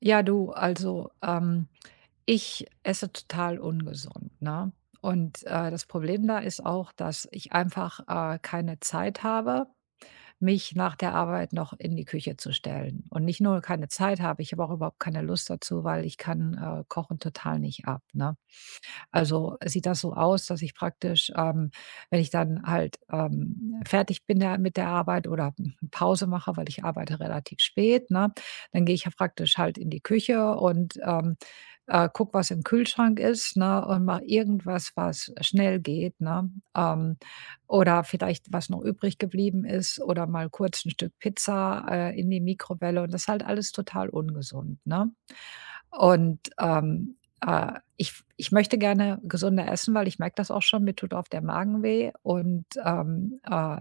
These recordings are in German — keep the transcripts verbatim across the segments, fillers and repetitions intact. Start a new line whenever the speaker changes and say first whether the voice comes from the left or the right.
right: Ja, du, also, ähm, ich esse total ungesund, ne? Und, äh, das Problem da ist auch, dass ich einfach, äh, keine Zeit habe, mich nach der Arbeit noch in die Küche zu stellen. Und nicht nur keine Zeit habe, ich habe auch überhaupt keine Lust dazu, weil ich kann, äh, Kochen total nicht ab, ne? Also, sieht das so aus, dass ich praktisch, ähm, wenn ich dann halt, ähm, fertig bin da mit der Arbeit oder hm, Pause mache, weil ich arbeite relativ spät, ne, dann gehe ich ja praktisch halt in die Küche und, ähm, äh, gucke, was im Kühlschrank ist, ne, und mache irgendwas, was schnell geht, ne? Ähm, oder vielleicht, was noch übrig geblieben ist oder mal kurz ein Stück Pizza, äh, in die Mikrowelle, und das ist halt alles total ungesund, ne? Und, ähm, äh, ich ich möchte gerne gesünder essen, weil ich merke das auch schon, mir tut oft der Magen weh und, ähm, äh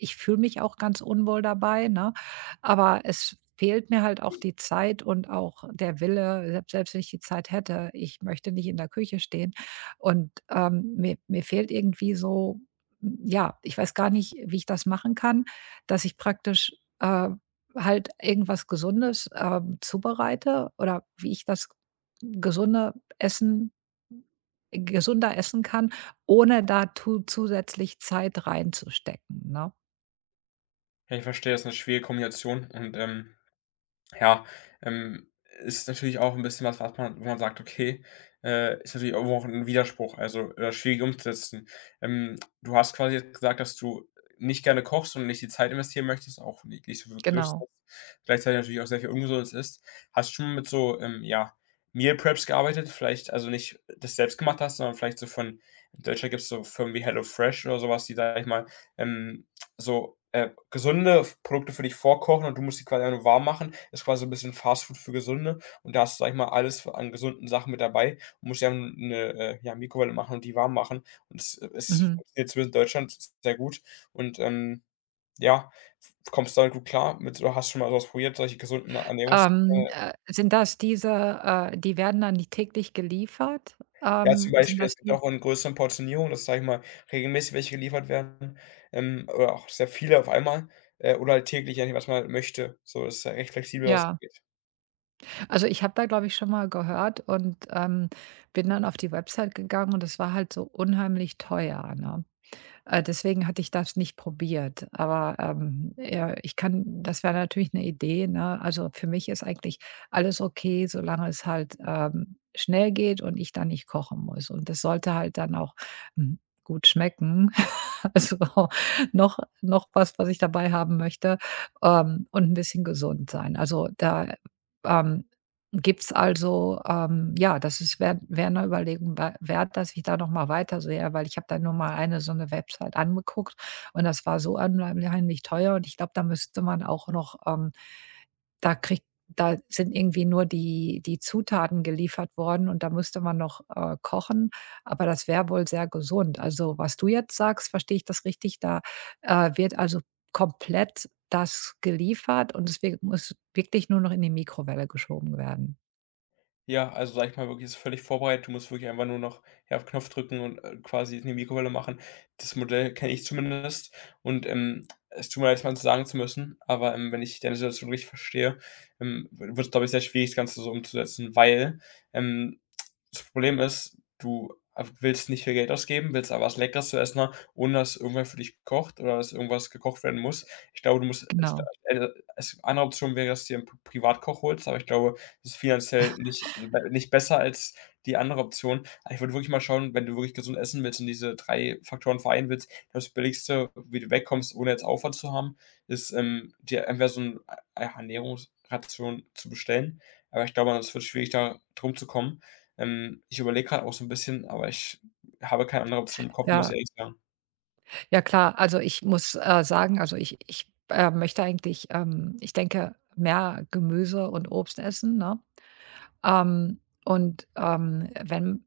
right: ich fühle mich auch ganz unwohl dabei, ne? Aber es fehlt mir halt auch die Zeit und auch der Wille, selbst selbst wenn ich die Zeit hätte, ich möchte nicht in der Küche stehen. Und, ähm, mir mir fehlt irgendwie so hm, ja, ich weiß gar nicht, wie ich das machen kann, dass ich praktisch, äh, halt irgendwas Gesundes, ähm, zubereite, oder wie ich das gesunde Essen gesunder essen kann, ohne da tu zusätzlich Zeit reinzustecken, ne?
left: Ja, ich verstehe, das ist eine schwierige Kombination und, ähm, ja, ähm, ist natürlich auch ein bisschen was, was man wo man sagt: „Okay“, äh, ist natürlich irgendwo auch ein Widerspruch, also, äh, schwierig umzusetzen. Ähm, du hast quasi jetzt gesagt, dass du nicht gerne kochst und nicht die Zeit investieren möchtest, auch nicht nicht so wirklich Lust
right: Genau.
left: hast, gleichzeitig natürlich auch sehr viel Ungesundes isst. Hast du schon mit so, ähm, ja, Meal Preps gearbeitet? Vielleicht also nicht das selbst gemacht hast, sondern vielleicht so von in Deutschland gibt's so Firmen wie HelloFresh oder sowas die, sage ich mal, ähm so, äh, gesunde Produkte für dich vorkochen und du musst die quasi einfach nur warm machen. Ist quasi so 'n bisschen Fastfood für Gesunde und da hast du, sage ich mal, alles an gesunden Sachen mit dabei und musst ja einfach 'ne, äh, ja, Mikrowelle machen und die warm machen und es äh, es
right: Mhm.
left: funktioniert zumindest in Deutschland sehr gut und, ähm, ja, kommst damit gut klar mit oder hast schon mal so was probiert, solche gesunden Ernährungs
right: Ähm, äh, sind das diese, äh die werden dann nicht täglich geliefert?
left: Ja, zum
right: Ähm, sind
left: Beispiel,
right: das
left: es gibt
right: die,
left: auch in größeren Portionierungen, dass, sage ich mal, regelmäßig welche geliefert werden, ähm, oder auch sehr viele auf einmal, äh, oder halt täglich, je nachdem, was man halt möchte. So, das ist ja recht flexibel, was das
right: ja.
left: angeht.
right: Also, ich habe da, glaube ich, schon mal gehört, und, ähm, bin dann auf die Website gegangen und es war halt so unheimlich teuer, ne? Äh, deswegen hatte ich das nicht probiert. Aber, ähm, ja, ich kann, das wäre natürlich eine Idee, ne? Also, für mich ist eigentlich alles okay, solange es halt, ähm, schnell geht und ich dann nicht kochen muss. Und das sollte halt dann auch, hm, gut schmecken. Also, noch noch was, was ich dabei haben möchte, ähm, und ein bisschen gesund sein. Also, da, ähm gibt's also ähm, ja, das ist wäre wäre 'ne Überlegung wei wert, dass ich da noch mal weiter sehe, weil ich habe da nur mal eine, so eine Website angeguckt und das war so unheimlich teuer und ich glaube, da müsste man auch noch, ähm da kriegt da sind irgendwie nur die die Zutaten geliefert worden und da müsste man noch, äh, kochen, aber das wäre wohl sehr gesund. Also, was du jetzt sagst, verstehe ich das richtig? Da, äh, wird also komplett das geliefert und deswegen muss wirklich nur noch in die Mikrowelle geschoben werden.
left: Ja, also, sage ich mal wirklich, es ist völlig vorbereitet. Du musst wirklich einfach nur noch, ja, auf Knopf drücken und, äh, quasi in die Mikrowelle machen. Das Modell kenne ich zumindest und, ähm, es tut mir leid, es mal zu sagen zu müssen, aber, ähm, wenn ich deine Situation richtig verstehe, ähm, w wird's, glaube ich, sehr schwierig, das Ganze so umzusetzen, weil, ähm, das Problem ist, du willst nicht viel Geld ausgeben, willst aber was Leckeres zu essen haben, ohne dass irgendwer für dich kocht oder dass irgendwas gekocht werden muss. Ich glaube, du musst es,
right: Genau.
left: äh, es eine andere Option wäre, dass du dir 'n P Privatkoch holst, aber ich glaube, das ist finanziell nicht äh, nicht besser als die andere Option. Aber ich würde wirklich mal schauen, wenn du wirklich gesund essen willst und diese drei Faktoren vereinen willst, das Billigste, wie du wegkommst, ohne jetzt Aufwand zu haben, ist, ähm, dir entweder so eine Ernährungsration zu bestellen. Aber ich glaube, das wird schwierig, da drum zu kommen. Ähm, ich überlege gerade auch so ein bisschen, aber ich habe keine andere Option im Kopf, muss
right: Ja,
left: ich ehrlich sagen.
right: ja klar. Also, ich muss, äh, sagen, also, ich ich, äh, möchte eigentlich, ähm ich denke, mehr Gemüse und Obst essen, ne? Ähm, und, ähm, wenn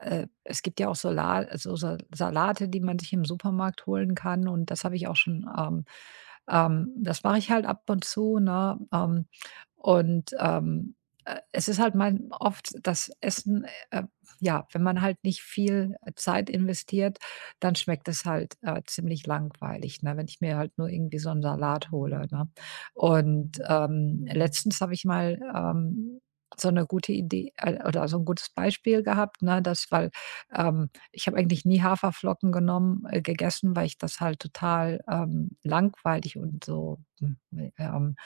right: äh, es gibt ja auch Sola also Sa Salate, die man sich im Supermarkt holen kann, und das habe ich auch schon, ähm Ähm, das mache ich halt ab und zu, ne? Ähm, und, ähm, äh, es ist halt mein oft das Essen, äh, ja, wenn man halt nicht viel äh, Zeit investiert, dann schmeckt es halt, äh, ziemlich langweilig, ne, wenn ich mir halt nur irgendwie so einen Salat hole, ne? Und, ähm, letztens habe ich mal, ähm, so eine gute Idee, äh, oder so ein gutes Beispiel gehabt, ne, dass, weil, ähm ich habe eigentlich nie Haferflocken genommen äh, gegessen, weil ich das halt total, ähm, langweilig und so, hm, ne, ähm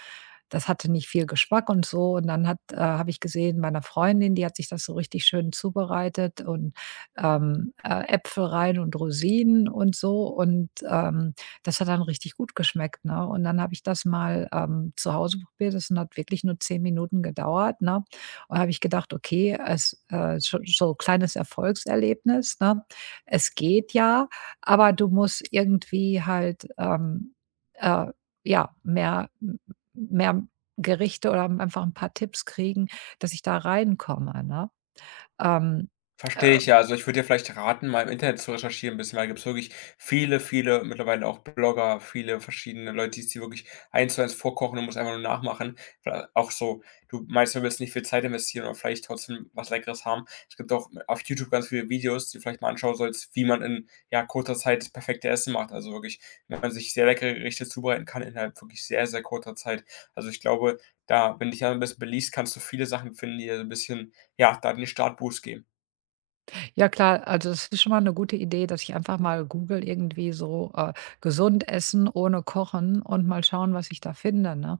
right: das hatte nicht viel Geschmack und so. Und dann hat äh, habe ich gesehen, meiner Freundin, die hat sich das so richtig schön zubereitet und, ähm, äh, Äpfel rein und Rosinen und so. Und, ähm, das hat dann richtig gut geschmeckt, ne? Und dann habe ich das mal, ähm, zu Hause probiert. Das hat wirklich nur zehn Minuten gedauert, ne? Und habe ich gedacht: „Okay, es äh, so so kleines Erfolgserlebnis, ne? Es geht ja, aber du musst irgendwie halt, ähm, äh, ja, mehr m mehr Gerichte oder einfach ein paar Tipps kriegen, dass ich da reinkomme“, ne? Ähm,
left: Verstehe
right: äh,
left: ich, ja. Also, ich würde dir vielleicht raten, mal im Internet zu recherchieren ein bisschen, weil da gibt's wirklich viele, viele mittlerweile auch Blogger, viele verschiedene Leute, die's dir wirklich eins zu eins vorkochen und musst einfach nur nachmachen. Äh, auch so, du meinst, du willst nicht viel Zeit investieren, aber vielleicht trotzdem was Leckeres haben. Es gibt auch auf YouTube ganz viele Videos, die du vielleicht mal anschauen sollst, wie man in, ja, kurzer Zeit das perfekte Essen macht. Also, wirklich, wenn man sich sehr leckere Gerichte zubereiten kann innerhalb wirklich sehr, sehr kurzer Zeit. Also, ich glaube, da wenn du dich da ein bisschen beliest, kannst du viele Sachen finden, die dir so 'n bisschen, ja, da den Startboost geben.
right: ja klar, also das ist schon mal eine gute Idee, dass ich einfach mal google irgendwie so, äh, „gesund essen ohne kochen“ und mal schauen, was ich da finde, ne?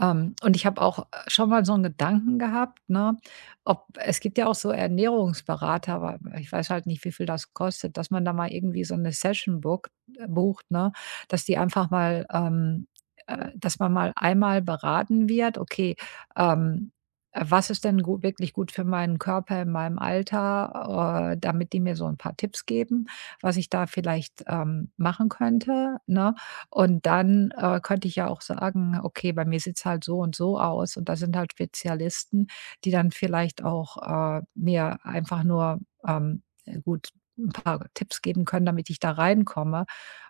right: Ähm, und ich habe auch äh, schon mal so einen Gedanken gehabt, ne, ob, es gibt ja auch so Ernährungsberater, aber ich weiß halt nicht, wie viel das kostet, dass man da mal irgendwie so eine Session bookt äh, bucht, ne, dass die einfach mal, ähm äh, dass man mal einmal beraten wird: „Okay, ähm, äh, was ist denn gu wirklich gut für meinen Körper in meinem Alter?“ Äh, damit die mir so ein paar Tipps geben, was ich da vielleicht, ähm, machen könnte, ne? Und dann, äh, könnte ich ja auch sagen: „Okay, bei mir sieht es halt so und so aus.“ Und da sind halt Spezialisten, die dann vielleicht auch, äh, mir einfach nur, ähm, äh, gut ein paar Tipps geben können, damit ich da reinkomme.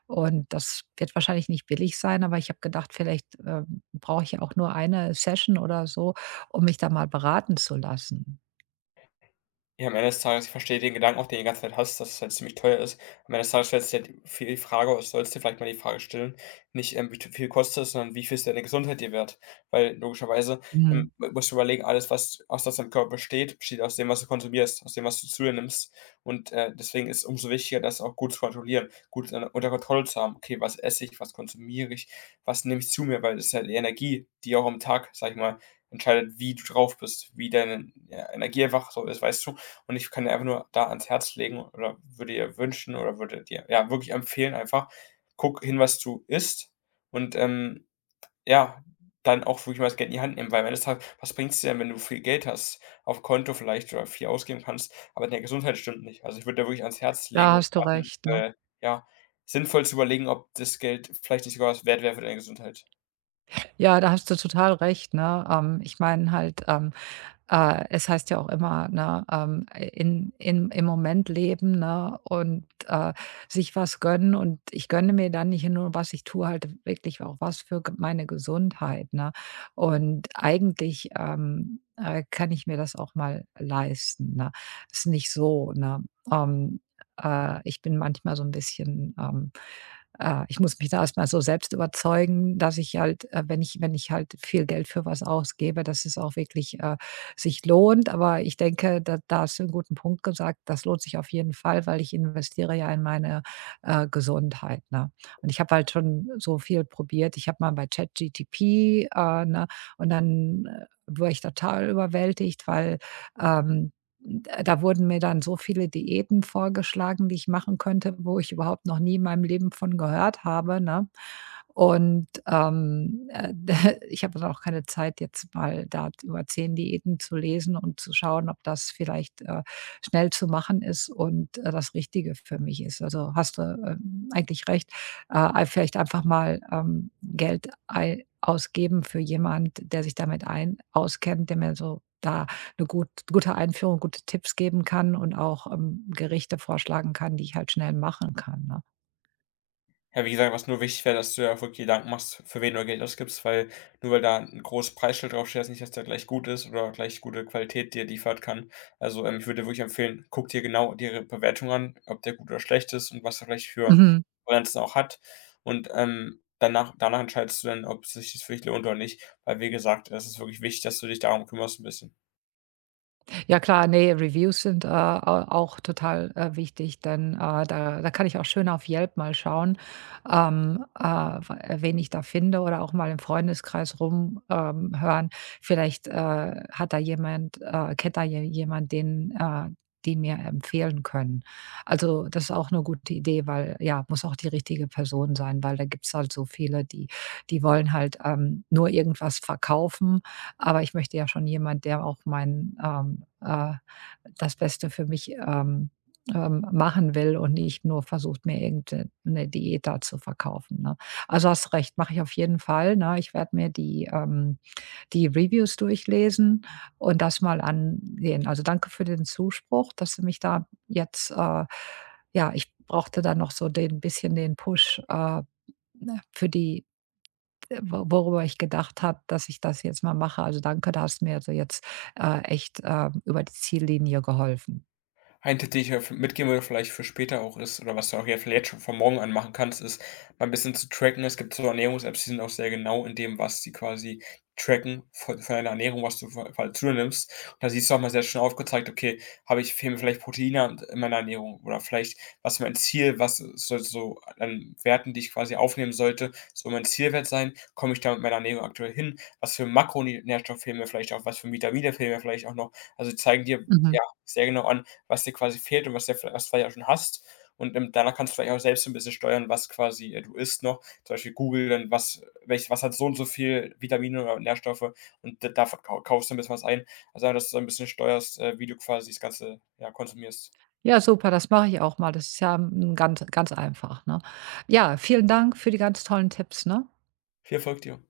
right: Und das wird wahrscheinlich nicht billig sein, aber ich habe gedacht, vielleicht, ähm, brauche ich ja auch nur eine Session oder so, um mich da mal beraten zu lassen.
left: Ja, am Ende des Tages, ich verstehe den Gedanken auch, den du die ganze Zeit hast, dass es halt ziemlich teuer ist. Am Ende des Tages stellst du dir halt viel die Frage oder sollst dir vielleicht mal die Frage stellen, nicht, ähm, wie viel kostet es, sondern wie viel ist deine Gesundheit dir wert? Weil logischerweise, ähm,
right: Mhm.
left: musst du überlegen, alles, was aus was deinem Körper besteht, besteht aus dem, was du konsumierst, aus dem, was du zu dir nimmst. Und, äh, deswegen ist es umso wichtiger, das auch gut zu kontrollieren, gut, äh, unter Kontrolle zu haben. Okay, was esse ich, was konsumiere ich, was nehme ich zu mir? Weil das ist halt die Energie, die auch am Tag, sage ich mal, entscheidet, wie du drauf bist, wie deine, ja, Energie einfach so ist, weißt du? Und ich kann dir einfach nur da ans Herz legen oder würde dir wünschen oder würde dir, ja, wirklich empfehlen einfach, guck hin, was du isst und, ähm, ja, dann auch wirklich mal das Geld in die Hand nehmen, weil am Ende des Tages, was bringt es dir denn, wenn du viel Geld hast, auf Konto vielleicht oder viel ausgeben kannst, aber deine Gesundheit stimmt nicht. Also, ich würde dir wirklich ans Herz
right: Da
left: legen und
right: hast du
left: raten,
right: recht, ne?
left: äh, ja, sinnvoll zu überlegen, ob das Geld vielleicht nicht sogar was wert wäre für deine Gesundheit.
right: Ja, da hast du total recht, ne? Ähm, ich meine halt, ähm Äh, es heißt ja auch immer, ne, ähm, in in im Moment leben, ne, und, äh, sich was gönnen, und ich gönne mir dann nicht nur, was ich tue, halt wirklich auch was für g meine Gesundheit, ne? Und eigentlich, ähm, äh, kann ich mir das auch mal leisten, ne? Ist nicht so, ne? Ähm, äh, ich bin manchmal so ein bisschen, ähm äh, ich muss mich da erstmal so selbst überzeugen, dass ich halt, äh, wenn ich wenn ich halt viel Geld für was ausgebe, dass es auch wirklich, äh sich lohnt. Aber ich denke, da da hast du 'n guten Punkt gesagt. Das lohnt sich auf jeden Fall, weil ich investiere ja in meine, äh, Gesundheit, ne? Und ich habe halt schon so viel probiert. Ich habe mal bei ChatGTP, äh, ne, und dann, äh, war ich total überwältigt, weil, ähm da wurden mir dann so viele Diäten vorgeschlagen, die ich machen könnte, wo ich überhaupt noch nie in meinem Leben von gehört habe, ne? Und, ähm, äh, ich habe dann auch keine Zeit, jetzt mal da über zehn Diäten zu lesen und zu schauen, ob das vielleicht, äh, schnell zu machen ist und, äh, das Richtige für mich ist. Also, hast du, ähm, eigentlich recht, äh, vielleicht einfach mal, ähm, Geld ei ausgeben für jemand, der sich damit ein auskennt, der mir so da eine gut gute Einführung, gute Tipps geben kann und auch, ähm, Gerichte vorschlagen kann, die ich halt schnell machen kann, ne?
left: Ja, wie gesagt, was nur wichtig wäre, dass du dir auch wirklich Gedanken machst, für wen du Geld ausgibst, weil nur weil da ein großes Preisschild draufsteht, heißt nicht, dass der gleich gut ist oder gleich gute Qualität dir liefert kann. Also, ähm, ich würde dir wirklich empfehlen, guck dir genau ihre Bewertung an, ob der gut oder schlecht ist und was er vielleicht für
right: Mhm.
left: Referenzen auch hat. Und, ähm, danach danach entscheidest du dann, ob sich das für dich lohnt oder nicht, weil wie gesagt, es ist wirklich wichtig, dass du dich darum kümmerst ein bisschen.
right: Ja klar, ne, Reviews sind, äh, au auch total, äh, wichtig, denn, äh, da da kann ich auch schön auf Yelp mal schauen, ähm, äh, w äh, wen ich da finde oder auch mal im Freundeskreis rumhören. Ähm, hören. Vielleicht, äh, hat da jemand äh, kennt da je jemand, den äh, die mir empfehlen können. Also, das ist auch eine gute Idee, weil, ja, muss auch die richtige Person sein, weil da gibt's halt so viele, die, die wollen halt, ähm, nur irgendwas verkaufen, aber ich möchte ja schon jemand, der auch mein, ähm, äh, das Beste für mich, ähm, ähm, machen will und nicht nur versucht, mir irgendeine 'ne Diät da zu verkaufen, ne? Also, hast recht, mache ich auf jeden Fall, ne? Ich werde mir die, ähm die Reviews durchlesen und das mal ansehen. Also, danke für den Zuspruch, dass du mich da jetzt, äh ja, ich brauchte da noch so den bisschen den Push, äh, ne, für die äh, wo worüber ich gedacht habe, dass ich das jetzt mal mache. Also, danke, da hast du mir also jetzt, äh, echt, äh, über die Ziellinie geholfen.
left: Ein Tipp, den ich mir mitgeben würde, vielleicht für später auch ist oder was du auch ja vielleicht schon von morgen an machen kannst, ist, mal ein bisschen zu tracken. Es gibt so Ernährungs-Apps, die sind auch sehr genau in dem, was sie quasi tracken von von deiner Ernährung, was du vo halt zu dir nimmst. Und da siehst du auch mal sehr schön aufgezeigt: „Okay, habe ich fehlen mir vielleicht Proteine an in meiner Ernährung oder vielleicht was ist mein Ziel, was soll so an Werten, die ich quasi aufnehmen sollte, soll mein Zielwert sein? Komme ich da mit meiner Ernährung aktuell hin? Was für Makronährstoffe fehlen mir vielleicht auch? Was für Vitamine fehlen mir vielleicht auch noch?“ Also, die zeigen dir, ja,
right: Mhm.
left: sehr genau an, was dir quasi fehlt und was dir vielleicht was du vielleicht auch schon hast. Und, ähm, danach kannst du vielleicht auch selbst so ein bisschen steuern, was quasi, äh, du isst noch. Zum Beispiel Google dann, was welches was hat so und so viel Vitamine oder Nährstoffe und da davon kau kaufst du ein bisschen was ein. Also, ja, dass du so ein bisschen steuerst, äh, wie du quasi das Ganze, ja, konsumierst.
right: Ja, super, das mache ich auch mal. Das ist ja, hm, ganz ganz einfach, ne? Ja, vielen Dank für die ganz tollen Tipps, ne?
left: Viel Erfolg dir.